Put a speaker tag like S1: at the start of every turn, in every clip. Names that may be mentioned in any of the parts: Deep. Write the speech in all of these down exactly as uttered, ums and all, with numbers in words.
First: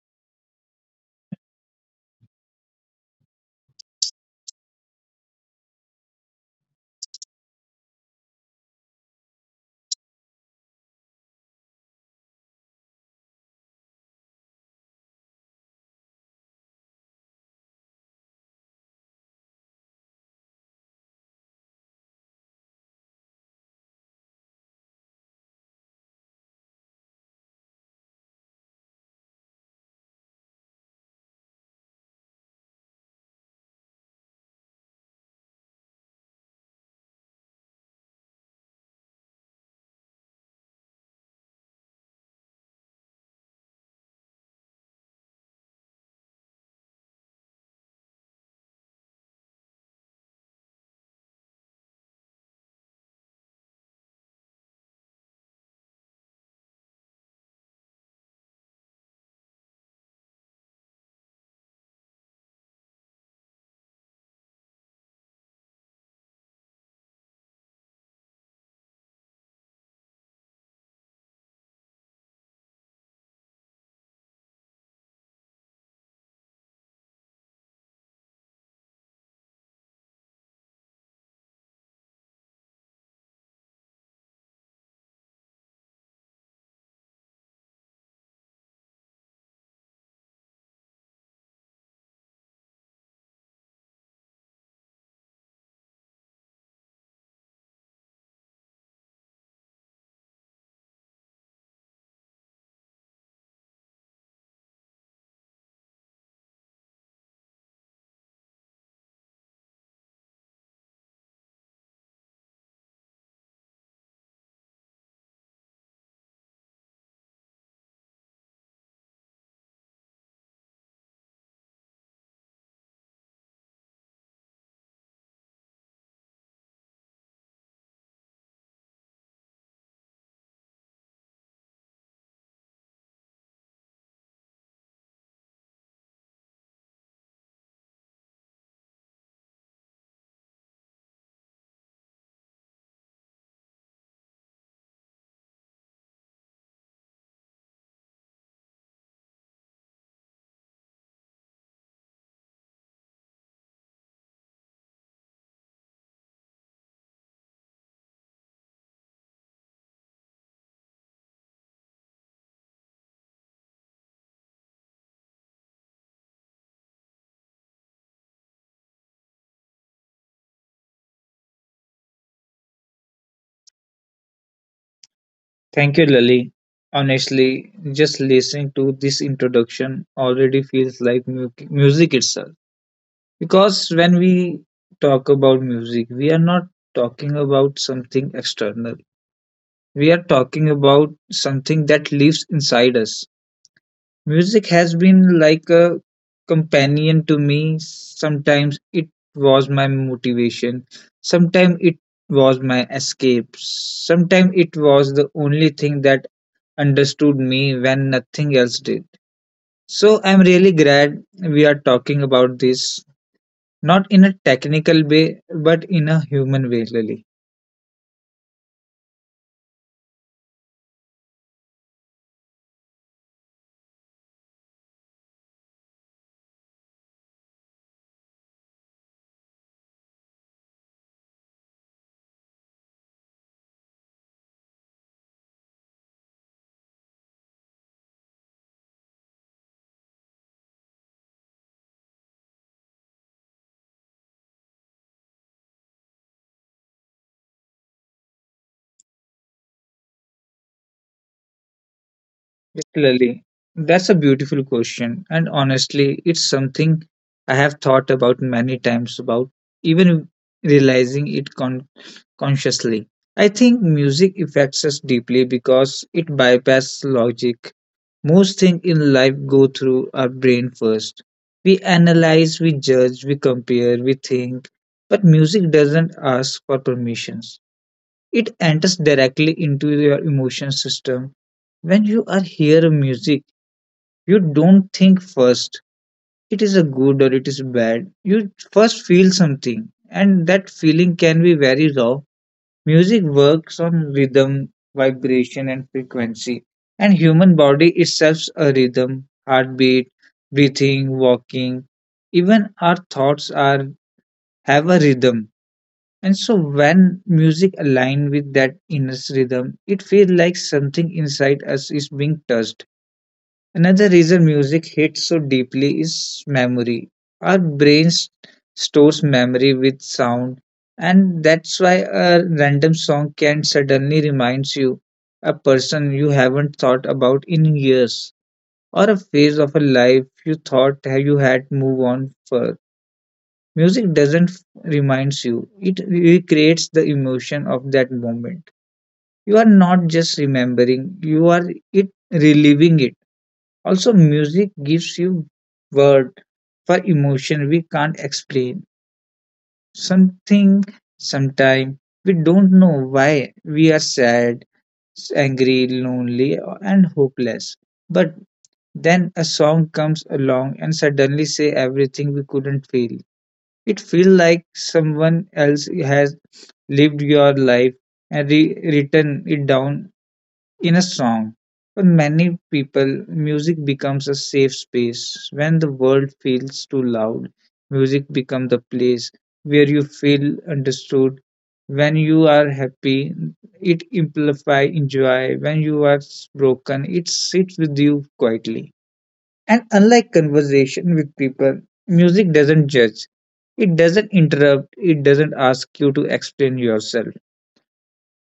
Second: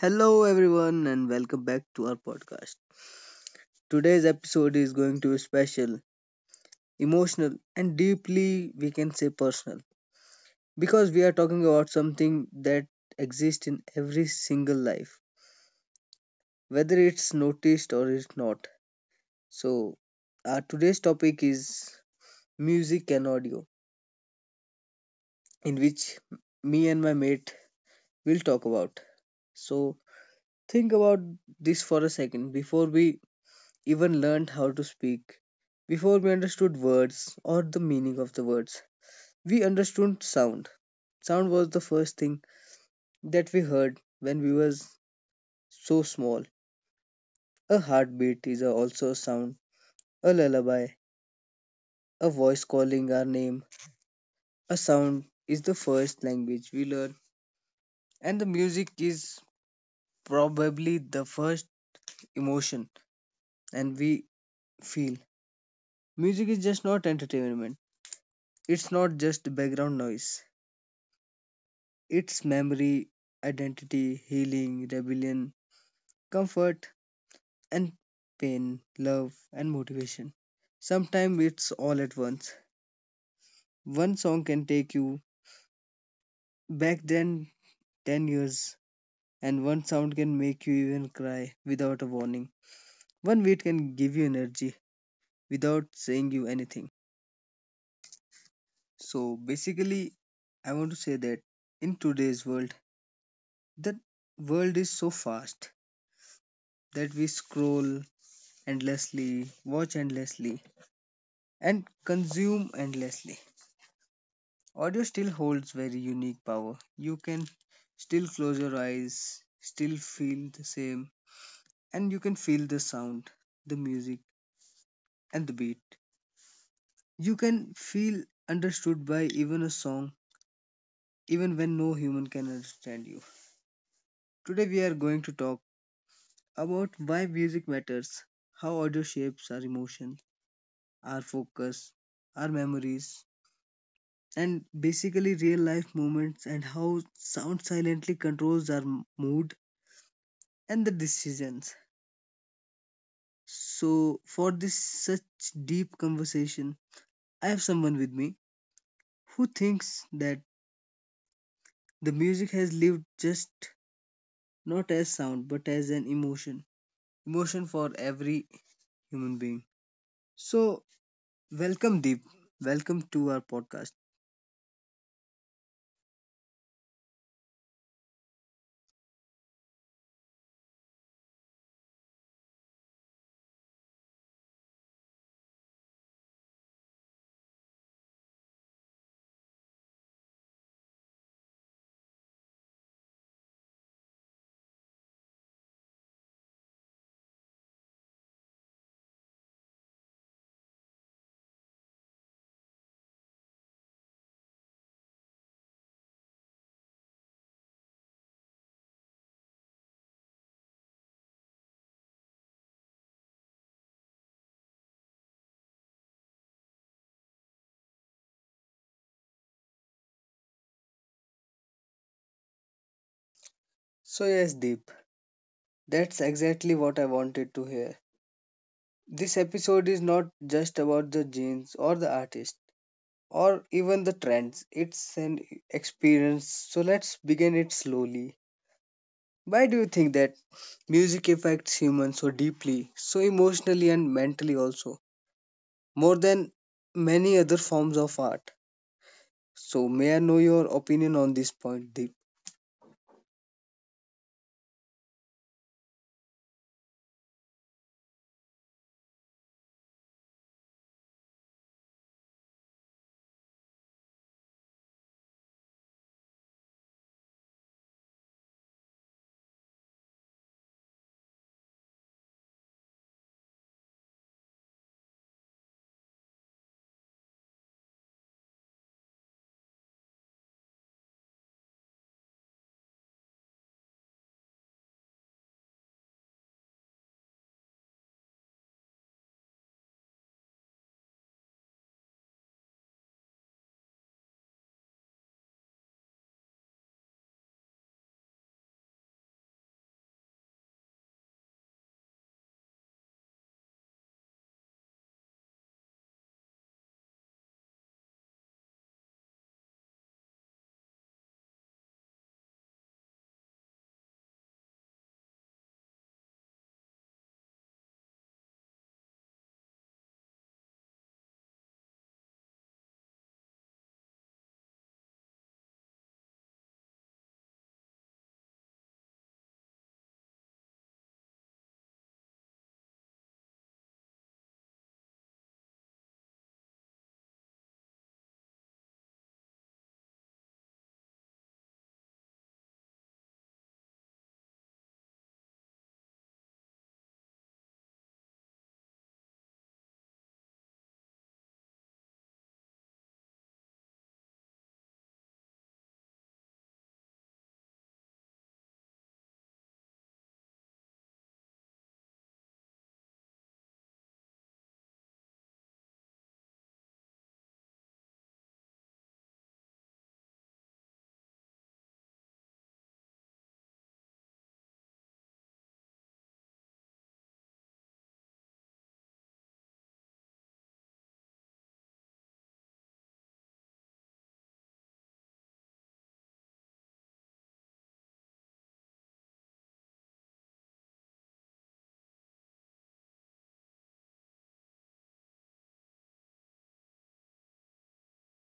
S1: Hello, everyone, and welcome back to our podcast. Today's episode is going to be special, emotional, and deeply, we can say, personal because we are talking about something that exists in every single life, whether it's noticed or it's not. So, our today's topic is music and audio, in which me and my mate will talk about. So, think about this for a second before we even learned how to speak. Before we understood words or the meaning of the words, we understood sound. Sound was the first thing that we heard when we was so small. A heartbeat is a- also a sound, a lullaby, a voice calling our name. A sound is the first language we learn, and the music is probably the first emotion and we feel. Music is just not entertainment. It's not just background noise. Its memory, identity, healing, rebellion, comfort, and pain, love, and motivation. Sometimes it's all at once. One song can take you back then ten years, and one sound can make you even cry without a warning. One beat can give you energy without saying you anything. So basically, I want to say that in today's world, the world is so fast that we scroll endlessly, watch endlessly, and consume endlessly. Audio still holds very unique power. You can still close your eyes, still feel the same, and you can feel the sound, the music, and the beat. You can feel understood by even a song, even when no human can understand you. Today, we are going to talk about why music matters, how audio shapes our emotion, our focus, our memories, and basically real life moments and how sound silently controls our m- mood and the decisions. So, for this such deep conversation, I have someone with me who thinks that the music has lived just not as sound but as an emotion, emotion for every human being. So, welcome, Deep. Welcome to our podcast.
S2: Thank you, Lily. Honestly, just listening to this introduction already feels like mu- music itself. Because when we talk about music, we are not talking about something external, we are talking about something that lives inside us. Music has been like a companion to me. Sometimes it was my motivation, sometimes it was my escape, sometimes it was the only thing that understood me when nothing else did. So I'm really glad we are talking about this, not in a technical way, but in a human way, Lily.
S1: So, yes, Deep, that's exactly what I wanted to hear. This episode is not just about the genes or the artist or even the trends. It's an experience. So let's begin it slowly. Why do you think that music affects humans so deeply, so emotionally and mentally also, more than many other forms of art? So may I know your opinion on this point, Deep?
S2: Yes, Lily, that's a beautiful question, and honestly, it's something I have thought about many times about, even realizing it con- consciously. I think music affects us deeply because it bypasses logic. Most things in life go through our brain first. We analyze, we judge, we compare, we think. But music doesn't ask for permissions. It enters directly into your emotion system. When you are hearing music, you don't think first. It is a good or it is bad. You first feel something, and that feeling can be very raw. Music works on rhythm, vibration, and frequency, and human body itself a rhythm, heartbeat, breathing, walking. Even our thoughts are have a rhythm. And so when music aligns with that inner rhythm, it feels like something inside us is being touched. Another reason music hits so deeply is memory. Our brains stores memory with sound, and that's why a random song can suddenly reminds you a person you haven't thought about in years or a phase of a life you thought ha- you had move on for. Music doesn't reminds you; it recreates the emotion of that moment. You are not just remembering; you are it reliving it. Also, music gives you word for emotion we can't explain. Something, sometime we don't know why we are sad, angry, lonely, and hopeless. But then a song comes along and suddenly say everything we couldn't feel. It feels like someone else has lived your life and re- written it down in a song. For many people, music becomes a safe space. When the world feels too loud, music becomes the place where you feel understood. When you are happy, it amplifies joy. When you are broken, it sits with you quietly. And unlike conversation with people, music doesn't judge. It doesn't interrupt. It doesn't ask you to explain yourself.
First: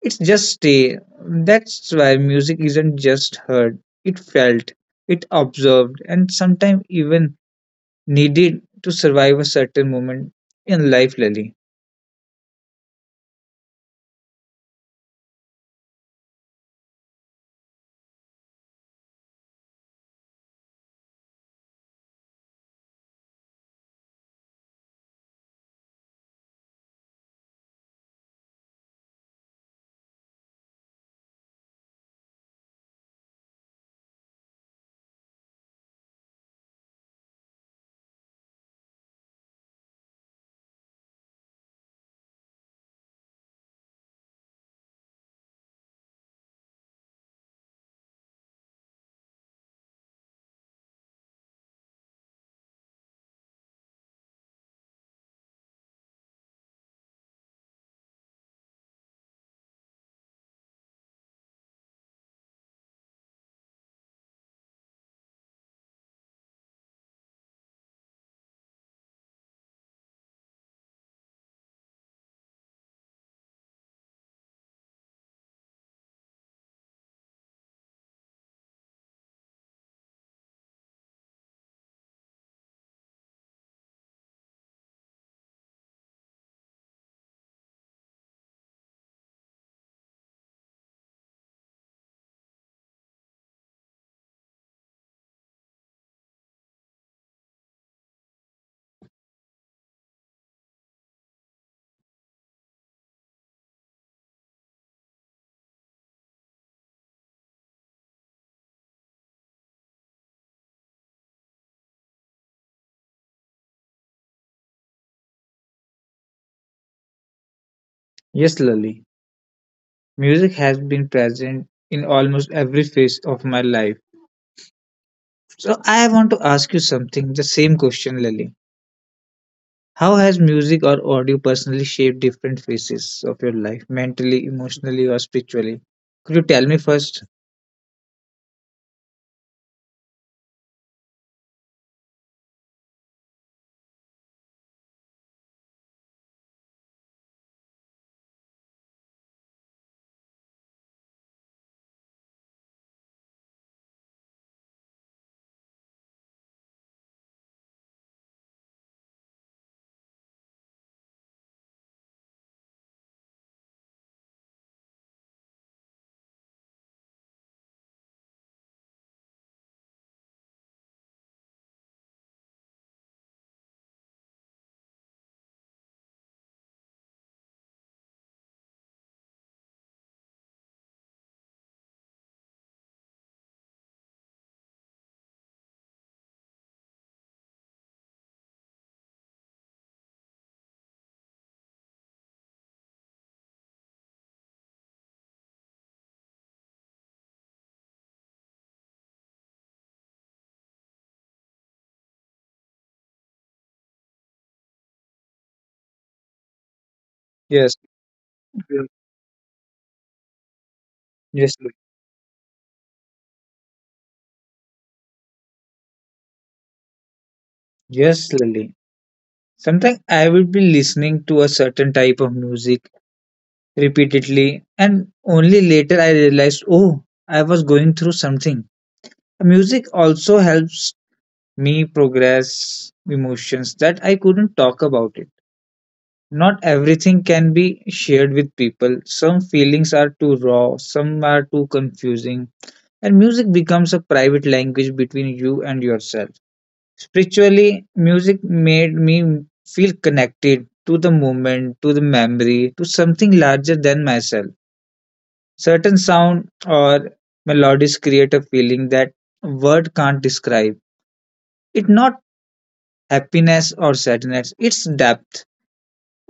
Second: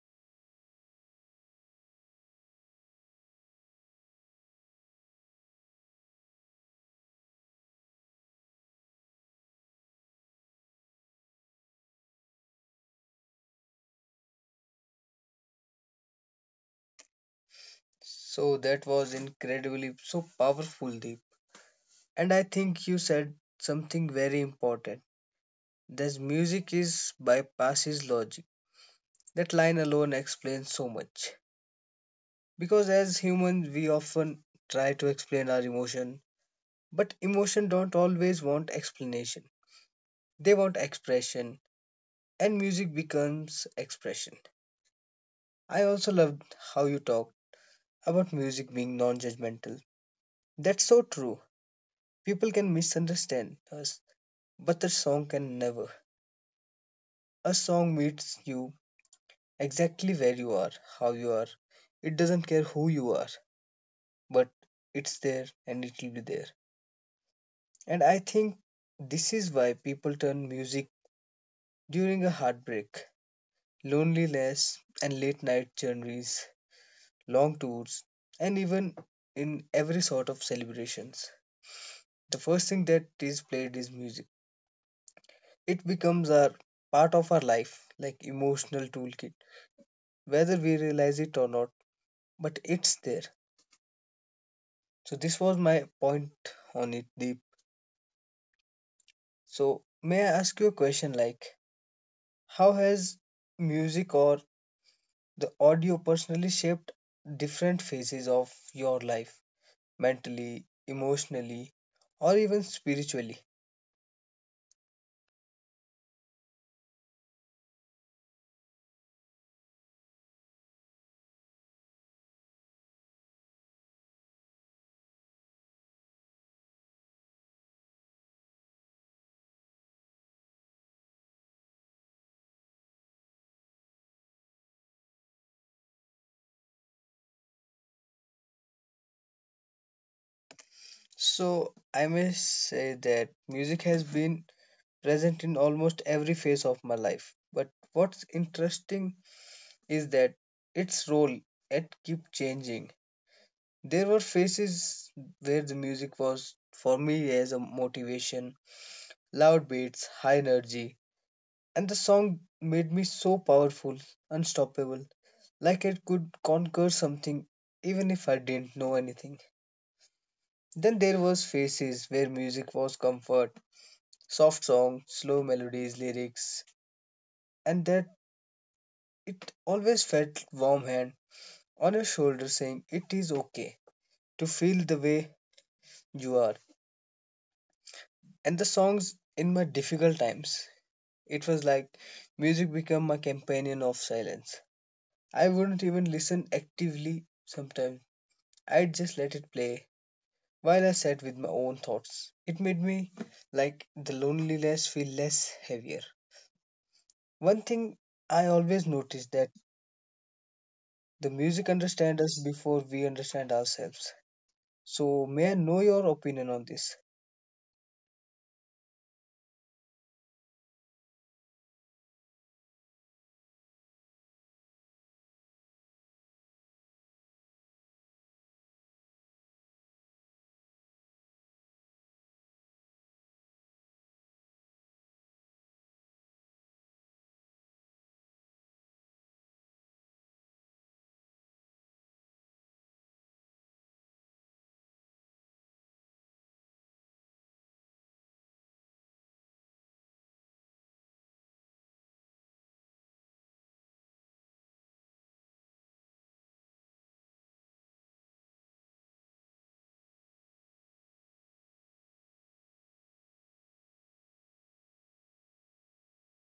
S2: It's just stay. That's why music isn't just heard, it felt, it observed, and sometimes even needed to survive a certain moment in life, Lily.
S1: So that was incredibly so powerful, Deep. And I think you said something very important. This music is bypasses logic. That line alone explains so much. Because as humans, we often try to explain our emotion, but emotion don't always want explanation. They want expression, and music becomes expression. I also loved how you talked about music being non-judgmental. That's so true. People can misunderstand us, but the song can never. A song meets you exactly where you are, how you are. It doesn't care who you are, but it's there and it will be there. And I think this is why people turn music during a heartbreak, loneliness, and late night journeys, long tours, and even in every sort of celebrations. The first thing that is played is music. It becomes our part of our life, like emotional toolkit, whether we realize it or not, but it's there. So this was my point on it, Deep. So may I ask you a question like how has music or the audio personally shaped different phases of your life mentally, emotionally, or even spiritually.
S2: Yes, Lily. Music has been present in almost every phase of my life. So I want to ask you something, the same question, Lily. How has music or audio personally shaped different phases of your life, mentally, emotionally, or spiritually? Could you tell me first?
S1: So, I may say that music has been present in almost every phase of my life. But what's interesting is that its role it kept changing. There were phases where the music was for me as a motivation, loud beats, high energy, and the song made me so powerful, unstoppable, like it could conquer something even if I didn't know anything. Then there was phases where music was comfort, soft songs, slow melodies, lyrics, and that it always felt warm hand on your shoulder saying it is okay to feel the way you are. And the songs in my difficult times, it was like music became my companion of silence. I wouldn't even listen actively sometimes. I'd just let it play while I sat with my own thoughts. It made me like the loneliness feel less heavier. One
S2: Yes.
S1: thing I always noticed that the
S2: Yes,
S1: music
S2: Lily.
S1: understands us before we understand ourselves. So may I know your opinion on this?
S2: Yes, Lily. Sometimes I will be listening to a certain type of music repeatedly, and only later I realized, oh, I was going through something. Music also helps me progress emotions that I couldn't talk about it. Not everything can be shared with people. Some feelings are too raw, some are too confusing, and music becomes a private language between you and yourself. Spiritually, music made me feel connected to the moment, to the memory, to something larger than myself. Certain sound or melodies create a feeling that word can't describe. It's not happiness or sadness, it's depth.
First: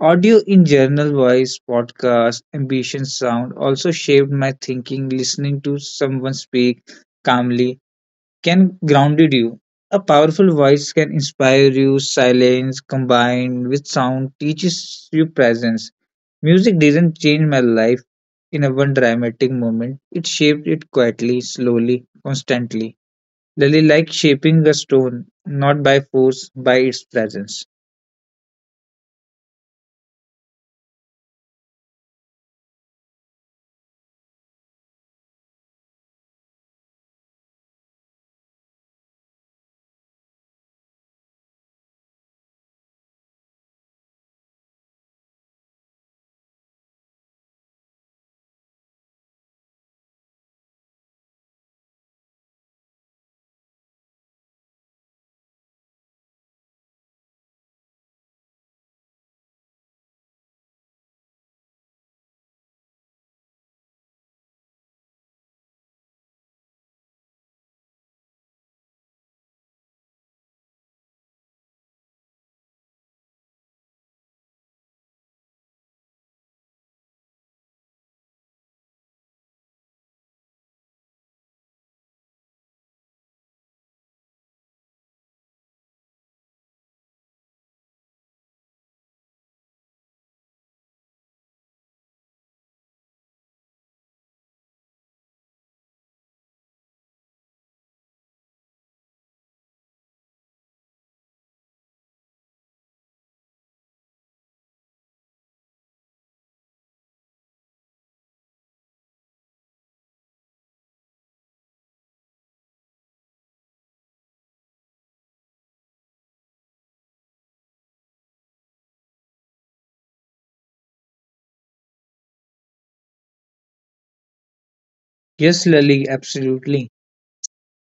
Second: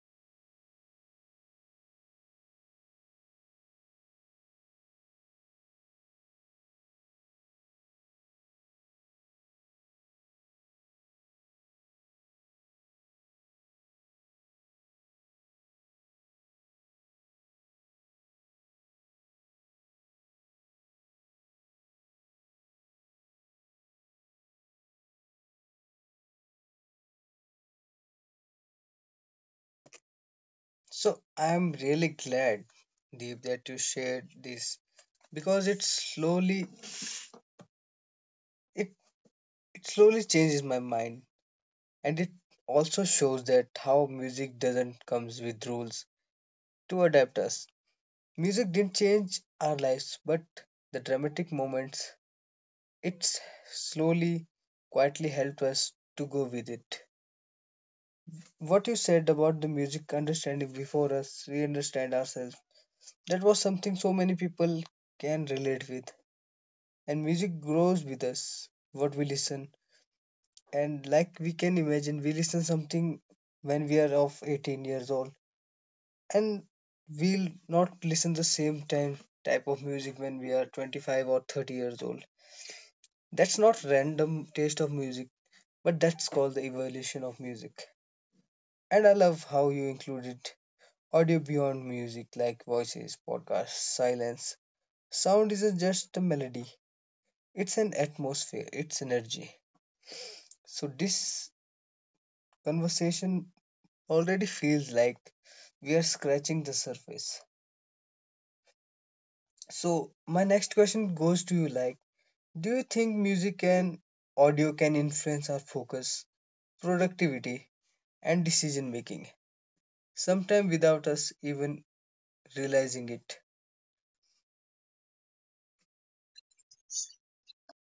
S2: Audio in general voice, podcast, ambition sound also shaped my thinking. Listening to someone speak calmly can grounded you. A powerful voice can inspire you. Silence combined with sound teaches you presence. Music didn't change my life in a one dramatic moment. It shaped it quietly, slowly, constantly. Lily like shaping a stone, not by force, by its presence.
S1: So I am really glad, Deep, that you shared this because it slowly it, it slowly changes my mind and it also shows that how music doesn't comes with rules to adapt us. Music didn't change our lives, but the dramatic moments, it slowly, quietly helped us to go with it. What you said about the music understanding before us, we understand ourselves. That was something so many people can relate with. And music grows with us, what we listen. And like we can imagine, we listen something when we are of eighteen years old. And we'll not listen the same time type of music when we are twenty-five or thirty years old. That's not random taste of music, but that's called the evolution of music. And I love how you included audio beyond music like voices, podcasts, silence. Sound isn't just a melody, it's an atmosphere, it's energy. So this conversation already feels like we are scratching the surface. So my next question goes to you like do you think music and audio can influence our focus, productivity and decision making? Sometimes without us even realizing it.
S2: Yes, Lily, absolutely.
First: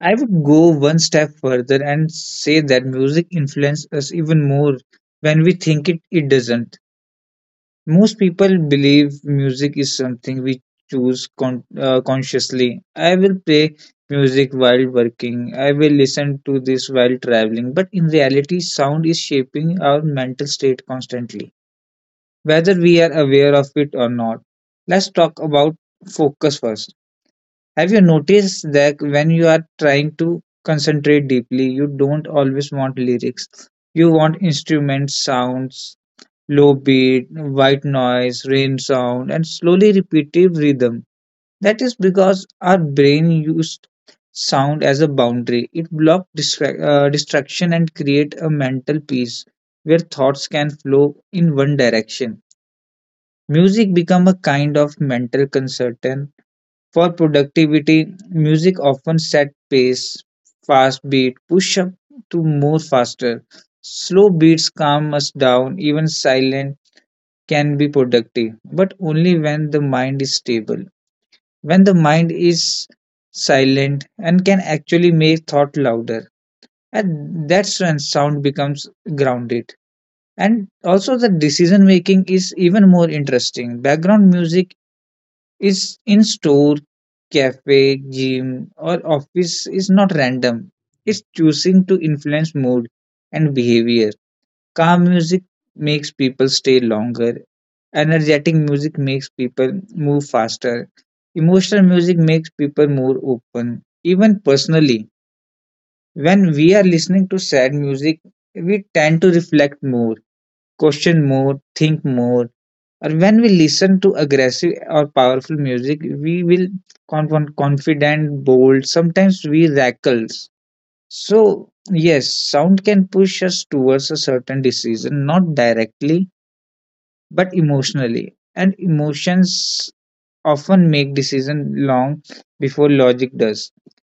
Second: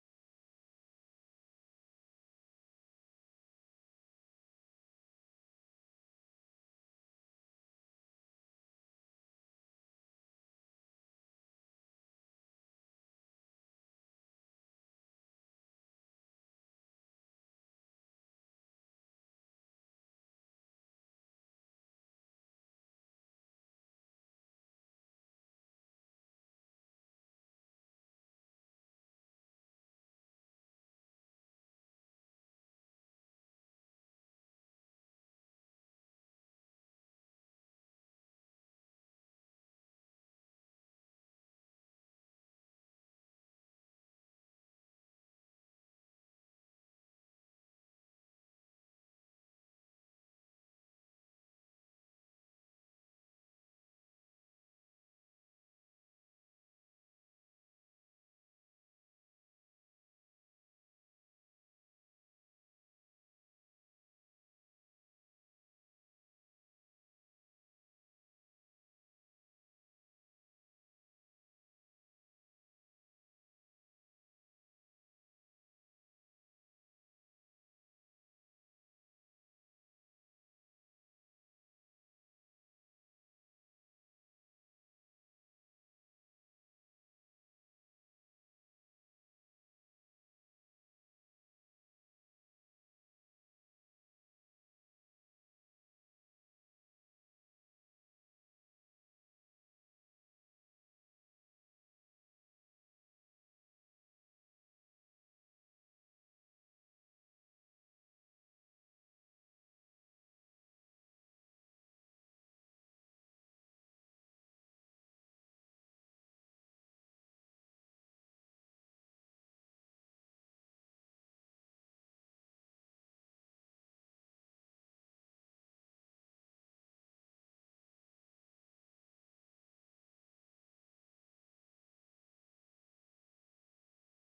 S2: I would go one step further and say that music influences us even more when we think it, it doesn't. Most people believe music is something we choose con- uh, consciously. I will play music while working. I will listen to this while traveling. But in reality, sound is shaping our mental state constantly, whether we are aware of it or not. Let's talk about focus first. Have you noticed that when you are trying to concentrate deeply, you don't always want lyrics? You want instruments, sounds, low beat, white noise, rain sound, and slowly repetitive rhythm. That is because our brain used sound as a boundary. It blocks distra- uh, distraction and create a mental peace where thoughts can flow in one direction. Music become a kind of mental consultant. For productivity, music often set pace, fast beat, push up to more faster. Slow beats calm us down, even silent can be productive, but only when the mind is stable, when the mind is silent and can actually make thought louder. And that's when sound becomes grounded. And also, the decision making is even more interesting. Background music is in store, cafe, gym, or office is not random, it's choosing to influence mood and behavior. Calm music makes people stay longer. Energetic music makes people move faster. Emotional music makes people more open. Even personally, when we are listening to sad music, we tend to reflect more, question more, think more. Or when we listen to aggressive or powerful music, we will conf- confident, bold, sometimes we rackles. So, yes, sound can push us towards a certain decision, not directly, but emotionally. And emotions often make decisions long before logic does.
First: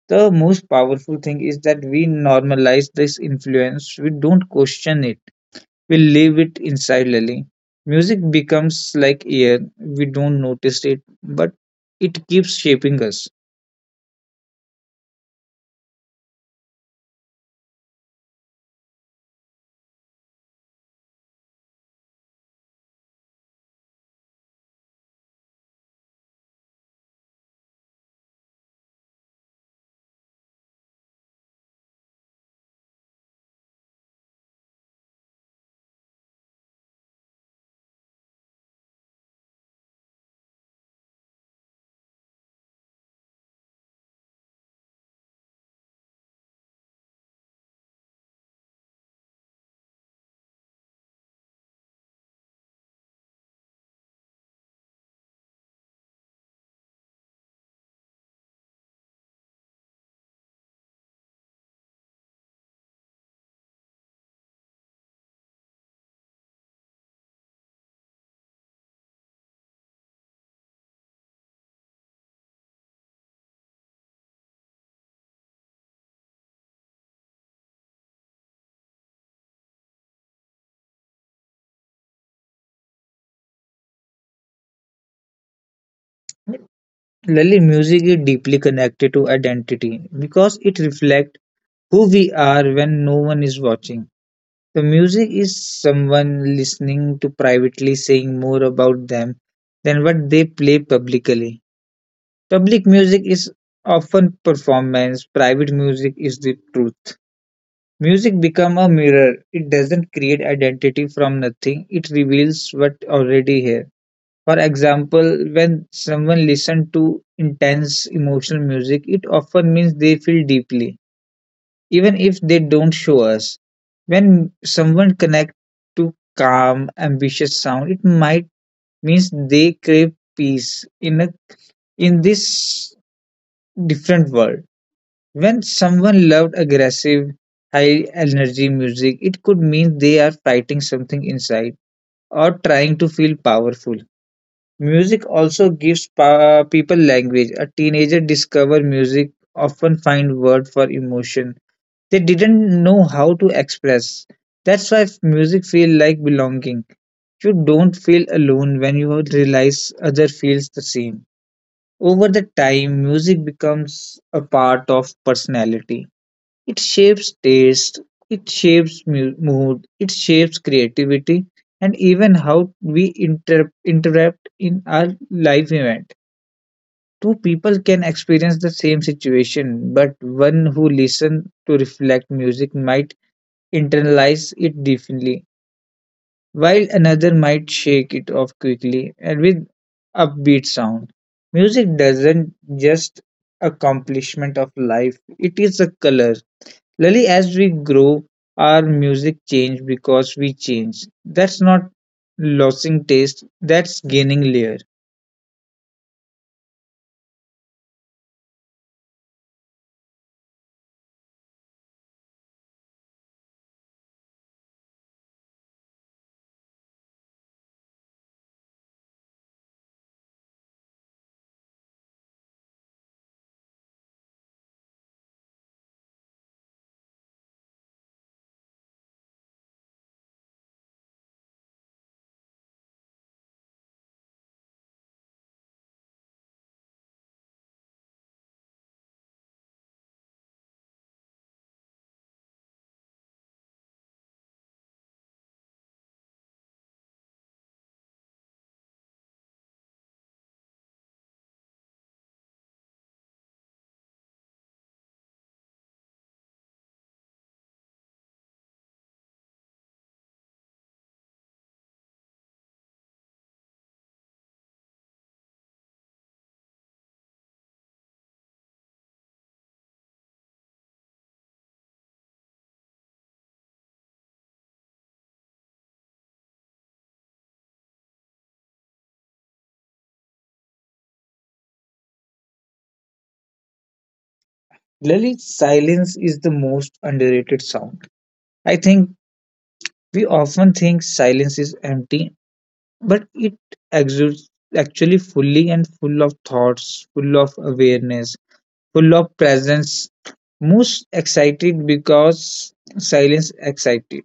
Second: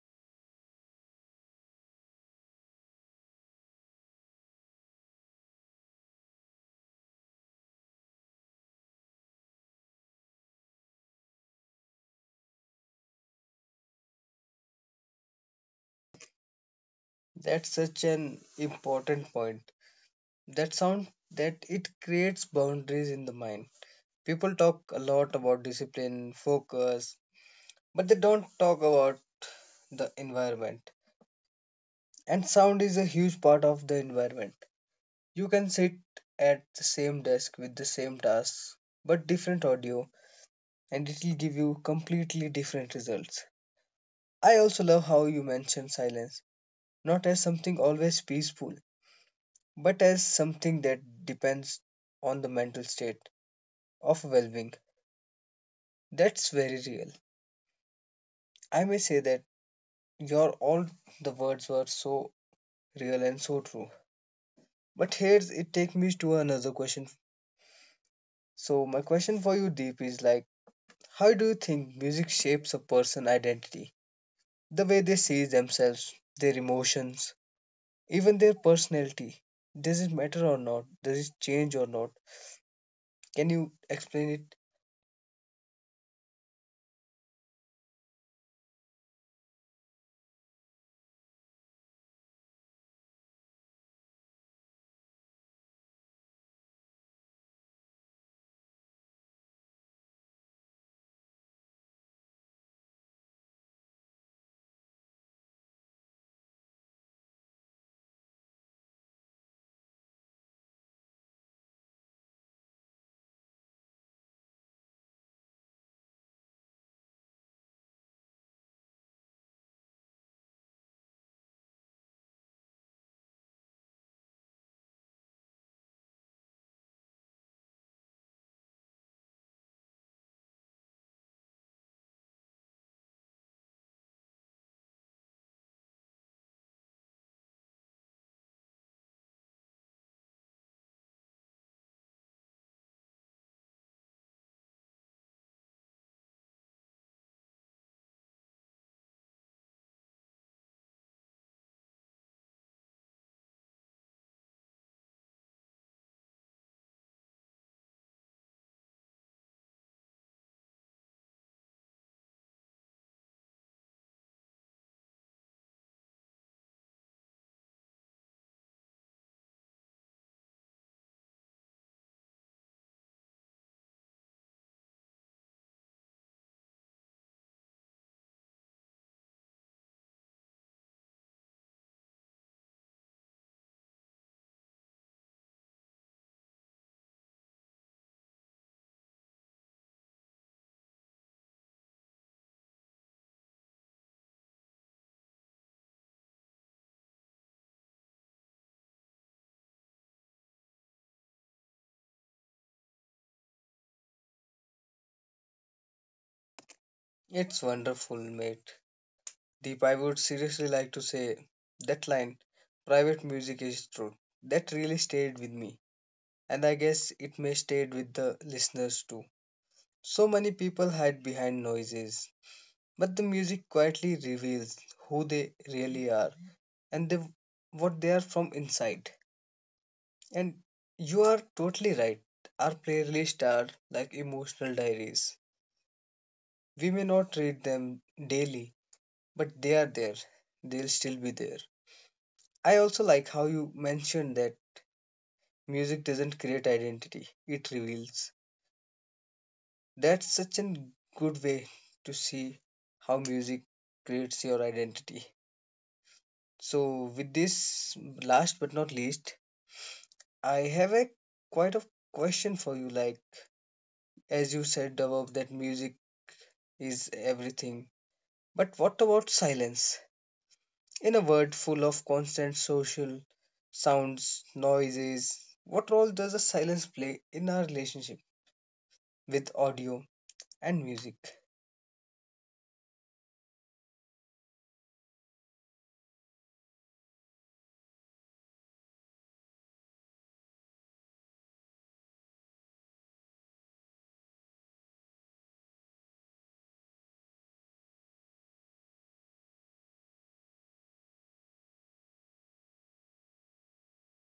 S2: The most powerful thing is that we normalize this influence, we don't question it, we live it insidely. Music becomes like air, we don't notice it, but it keeps shaping us.
S1: That's such an important point. That sound that it creates boundaries in the mind. People talk a lot about discipline, focus, but they don't talk about the environment. And sound is a huge part of the environment. You can sit at the same desk with the same tasks, but different audio, and it will give you completely different results. I also love how you mentioned silence not as something always peaceful, but as something that depends on the mental state of well being. That's very real. I may say that your all the words were so real and so true. But here's it takes me to another question. So my question for you, Deep, is like, how do you think music shapes a person's identity? The way they see themselves, their emotions, even their personality. Does it matter or not? Does it change or not? Can you explain it?
S2: Lily, music is deeply connected to identity because it reflects who we are when no one is watching. The music is someone listening to privately saying more about them than what they play publicly. Public music is often performance, private music is the truth. Music become a mirror. It doesn't create identity from nothing. It reveals what already here. For example, when someone listens to intense emotional music, it often means they feel deeply even if they don't show us. When someone connects to calm, ambitious sound, it might means they crave peace in a in this different world. When someone loved aggressive, high energy music, it could mean they are fighting something inside or trying to feel powerful. Music also gives pa- people language. A teenager discover music often find word for emotion they didn't know how to express. That's why f- music feel like belonging. You don't feel alone when you realize other feels the same. Over the time, music becomes a part of personality. It shapes taste, it shapes mu- mood, it shapes creativity, and even how we inter- interact in our life event. Two people can experience the same situation, but one who listens to reflect music might internalize it deeply, while another might shake it off quickly and with upbeat sound. Music doesn't just accomplishment of life, it is a color. Lily, as we grow, our music change because we change. That's not losing taste, that's gaining layer.
S1: It's wonderful, mate. Deep, I would seriously like to say that line, private music is true. That really stayed with me. And I guess it may stayed with the listeners too. So many people hide behind noises, but the music quietly reveals who they really are and they, what they are from inside. And you are totally right. Our playlists are like emotional diaries. We may not read them daily, but they are there. They'll still be there. I also like how you mentioned that music doesn't create identity, it reveals. That's such a good way to see how music creates your identity. So, with this last but not least, I have a quite a question for you. Like, as you said above, that music is everything. But what about silence? In a world full of constant social sounds, noises, what role does the silence play in our relationship with audio and music?
S2: Lily, silence is the most underrated sound. I think we often think silence is empty but it exudes actually fully and full of thoughts, full of awareness, full of presence. Most excited because silence excited.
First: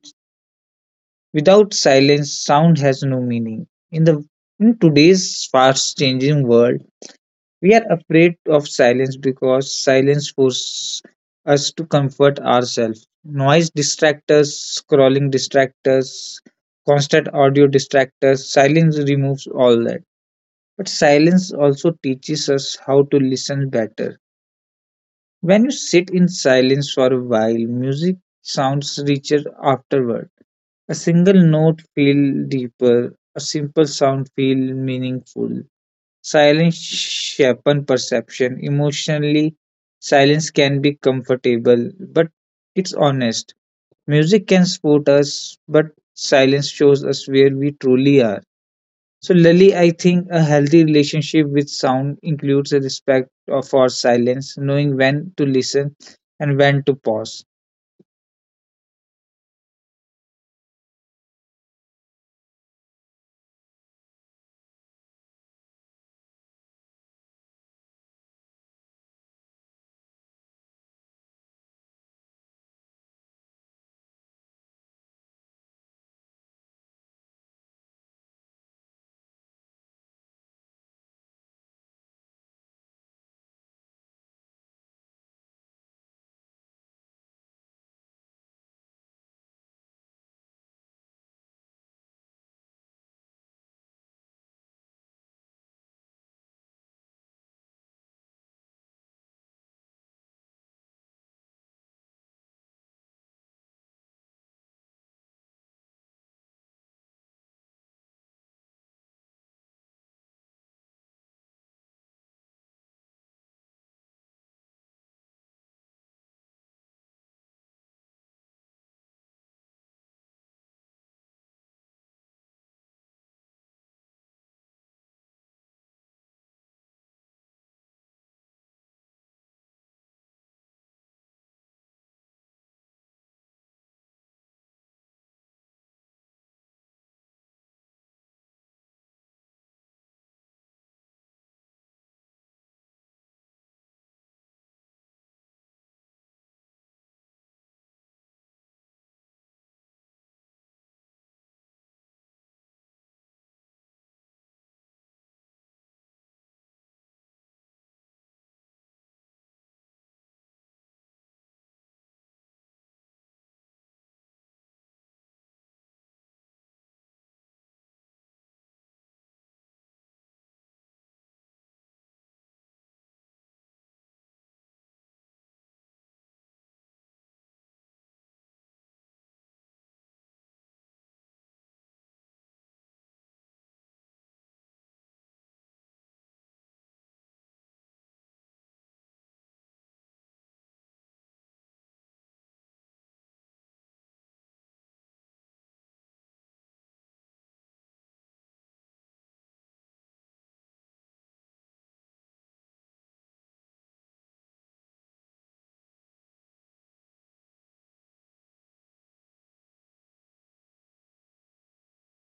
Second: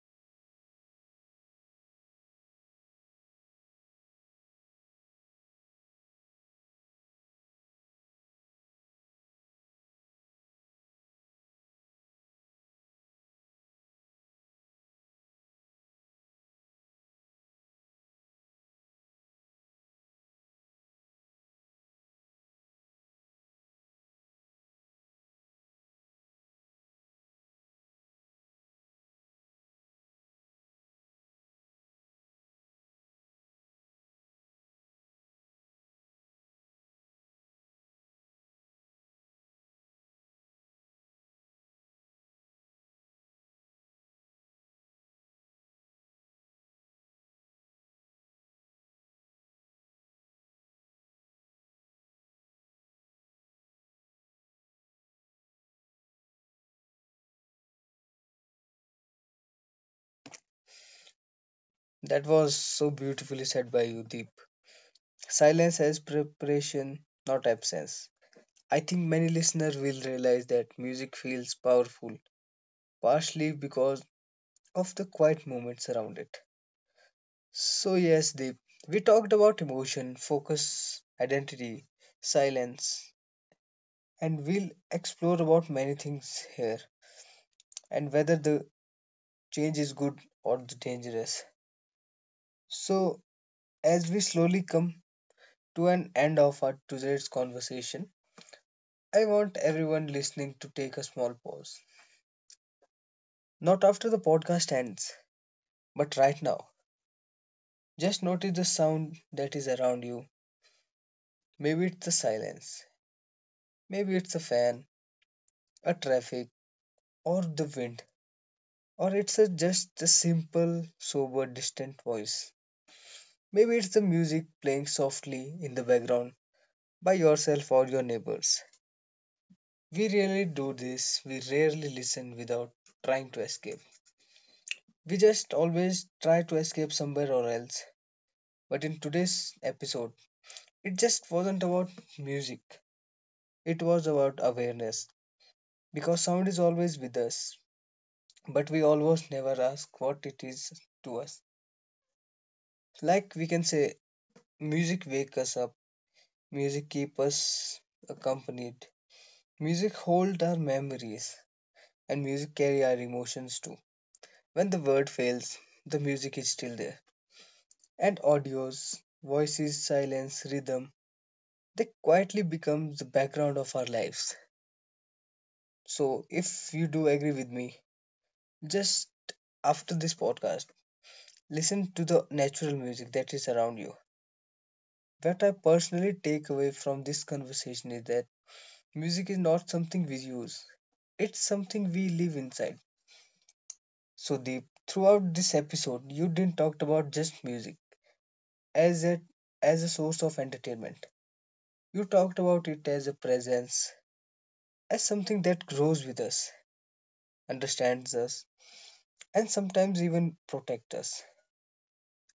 S2: Without silence, sound has no meaning. In the in today's fast changing world, we are afraid of silence because silence forces us to comfort ourselves. Noise distracts us, scrolling distracts us, constant audio distracts us, silence removes all that but silence also teaches us how to listen better. When you sit in silence for a while, music sounds richer afterward. A single note feels deeper, a simple sound feels meaningful. Silence sharpens perception. Emotionally, silence can be comfortable, but it's honest. Music can support us, but silence shows us where we truly are. So, Lily, I think a healthy relationship with sound includes a respect of- for silence, knowing when to listen and when to pause.
S1: That was so beautifully said by you, Deep. Silence as preparation, not absence. I think many listeners will realize that music feels powerful, partially because of the quiet moments around it. So, yes, Deep, we talked about emotion, focus, identity, silence, and we'll explore about many things here and whether the change is good or the dangerous. So, as we slowly come to an end of our today's conversation, I want everyone listening to take a small pause. Not after the podcast ends, but right now. Just notice the sound that is around you. Maybe it's the silence, maybe it's a fan, a traffic, or the wind, or it's a, just a simple, sober, distant voice. Maybe it's the music playing softly in the background by yourself or your neighbors. We really do this, we rarely listen without trying to escape. We just always try to escape somewhere or else. But in today's episode, it just wasn't about music, it was about awareness. Because sound is always with us, but we almost never ask what it is to us. Like we can say, music wake us up, music keep us accompanied, music hold our memories, and music carry our emotions too. When the word fails, the music is still there. And audios, voices, silence, rhythm, they quietly become the background of our lives. So, if you do agree with me, just after this podcast, listen to the natural music that is around you. What I personally take away from this conversation is that music is not something we use, it's something we live inside. So, Deep, throughout this episode, you didn't talk about just music as a as a source of entertainment. You talked about it as a presence, as something that grows with us, understands us, and sometimes even protect us.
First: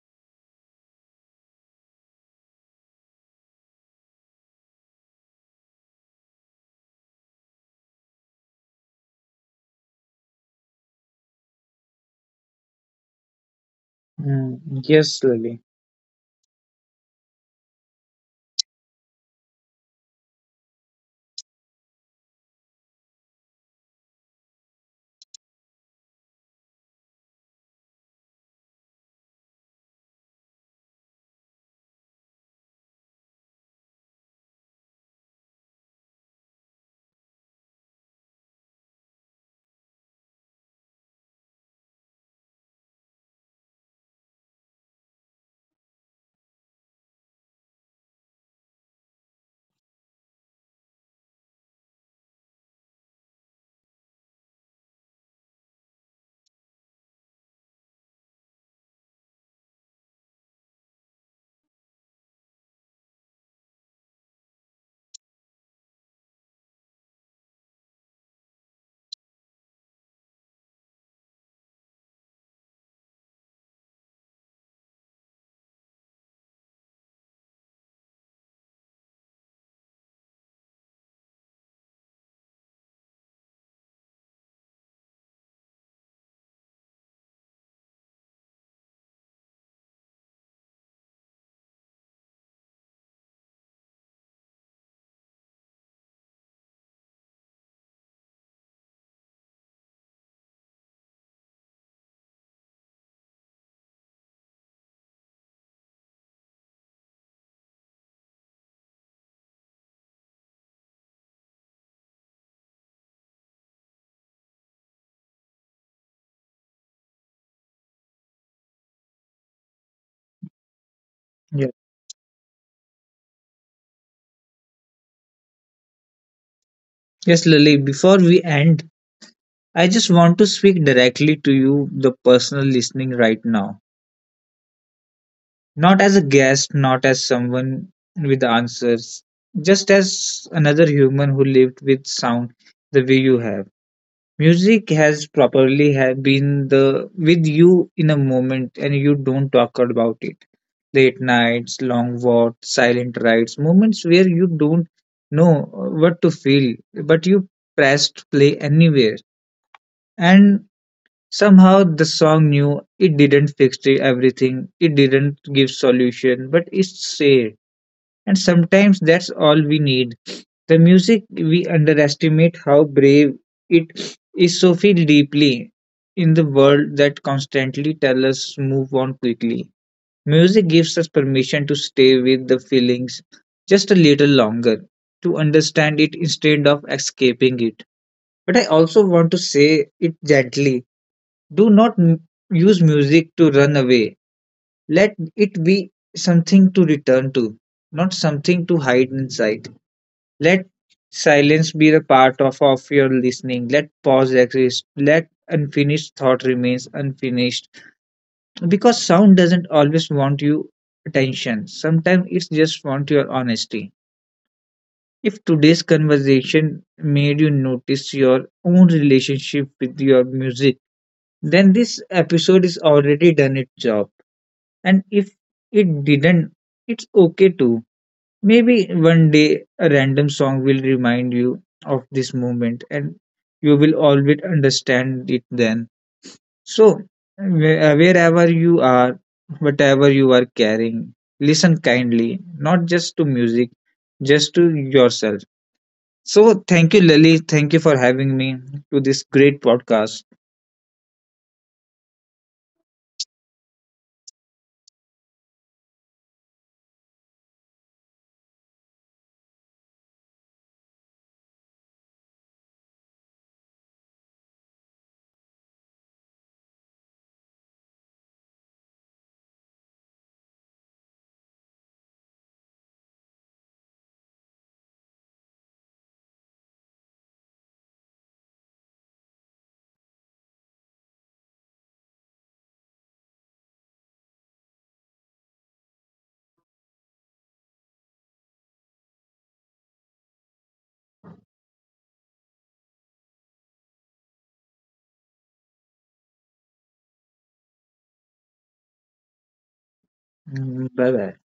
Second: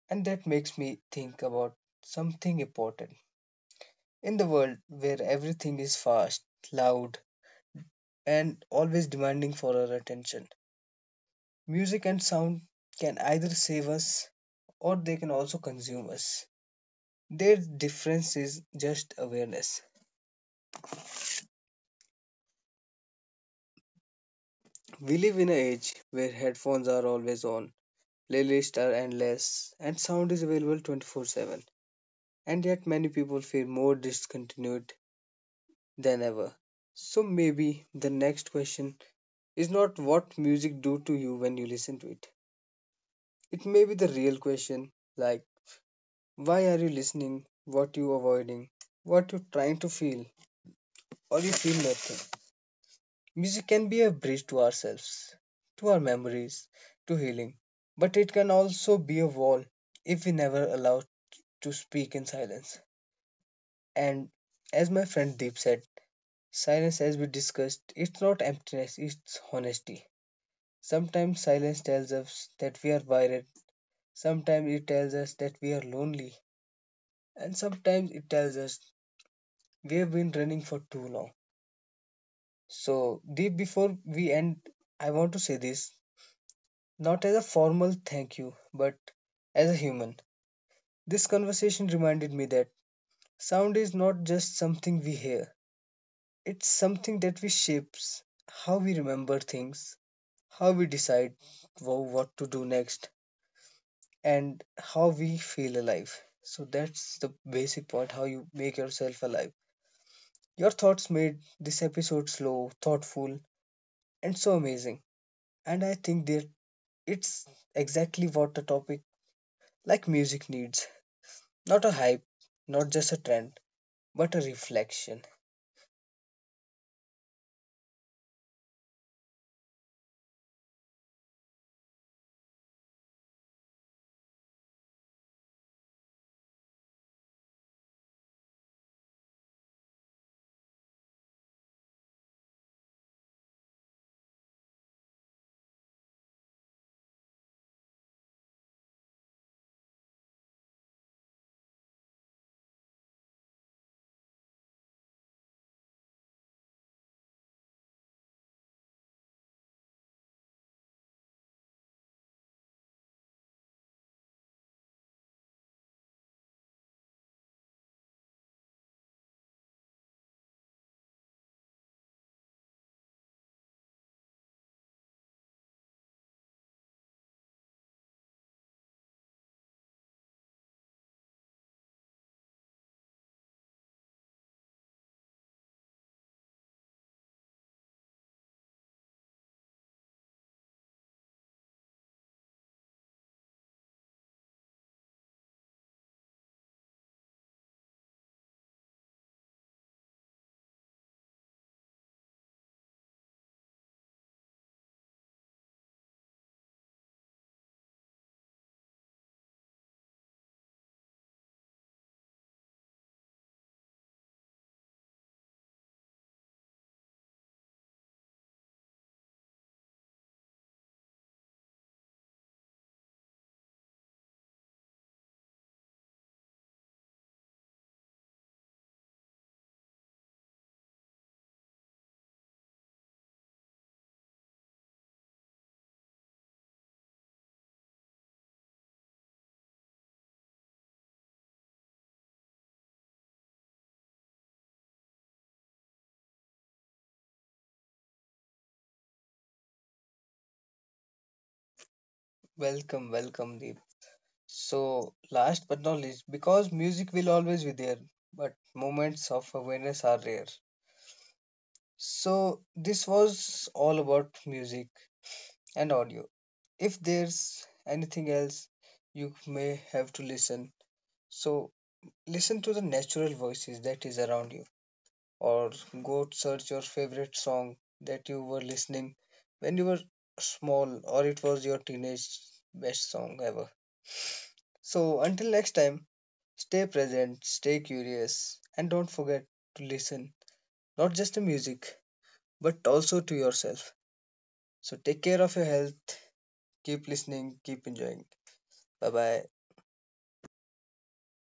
S1: And that makes me think about something important. In the world where everything is fast, loud, and always demanding for our attention, music and sound can either save us
S2: Mm,
S1: or
S2: yes,
S1: they can
S2: Lily.
S1: also consume us. Their difference is just awareness. We live in an age where headphones are always on, playlists are endless, and sound is available twenty four seven. And yet, many people feel more discontinued than ever. So maybe the next question is not what music do to you when you listen to it. It may be the real question like why are you listening, what you avoiding, what you trying to feel or you feel nothing. Music can be a bridge to ourselves, to our memories, to healing, but it can also be a wall if we never allow to speak in silence. And as my friend Deep said, silence, as we discussed, it's not emptiness, it's honesty. Sometimes silence tells us that we are worried, sometimes it tells us that we are lonely, and sometimes it tells us we have been running for too long. So, Deep, before we end, I want to say this not as a formal thank you, but as a human. This conversation reminded me that sound is not just something we hear, it's something that we shapes how we remember things, how we decide wo- what to do next, and how we feel alive. So that's the basic point how you make yourself alive. Your thoughts made this episode slow, thoughtful, and so amazing. And I think that it's exactly what the topic like music needs.
S2: Yeah.
S1: Not a hype, not just a trend, but a reflection.
S2: Yes, Lily. Before we end, I just want to speak directly to you, the personal listening right now. Not as a guest, not as someone with answers, just as another human who lived with sound the way you have. Music has properly have been the with you in a moment and you don't talk about it. Late nights, long walks, silent rides, moments where you don't know uh, what to feel, but you pressed play anywhere. And somehow the song knew it didn't fix the everything, it didn't give solution, but it stayed. And sometimes that's all we need. The music, we underestimate how brave it is so feel deeply in the world that constantly tell us move on quickly. Music gives us permission to stay with the feelings just a little longer, to understand it instead of escaping it. But I also want to say it gently. Do not m- use music to run away. Let it be something to return to, not something to hide inside. Let silence be the part of, of your listening. Let pause exist. Let unfinished thought remains unfinished. Because sound doesn't always want you attention. Sometimes it just wants your honesty. If today's conversation made you notice your own relationship with your music, then this episode is already done its job. And if it didn't, it's okay too. Maybe one day a random song will remind you of this moment and you will always understand it then. So, whe- uh, wherever you are, whatever you are carrying, listen kindly, not just to music, just to yourself. So, thank you, Lily. Thank you for having me to this great podcast.
S1: Welcome, welcome, Deep. So, last but not least, because music will always be there, but moments of awareness are rare. So, this was all about music and audio. If there's anything else, you may have to listen. So, listen to the natural voices that is around you, or go search your favorite song that you were listening when you were small, or it was your teenage best song ever. So, until next time, stay present, stay curious, and don't forget to listen not just to music but also to yourself. So, take care of your health, keep listening, keep enjoying. Bye bye.
S2: Bye bye.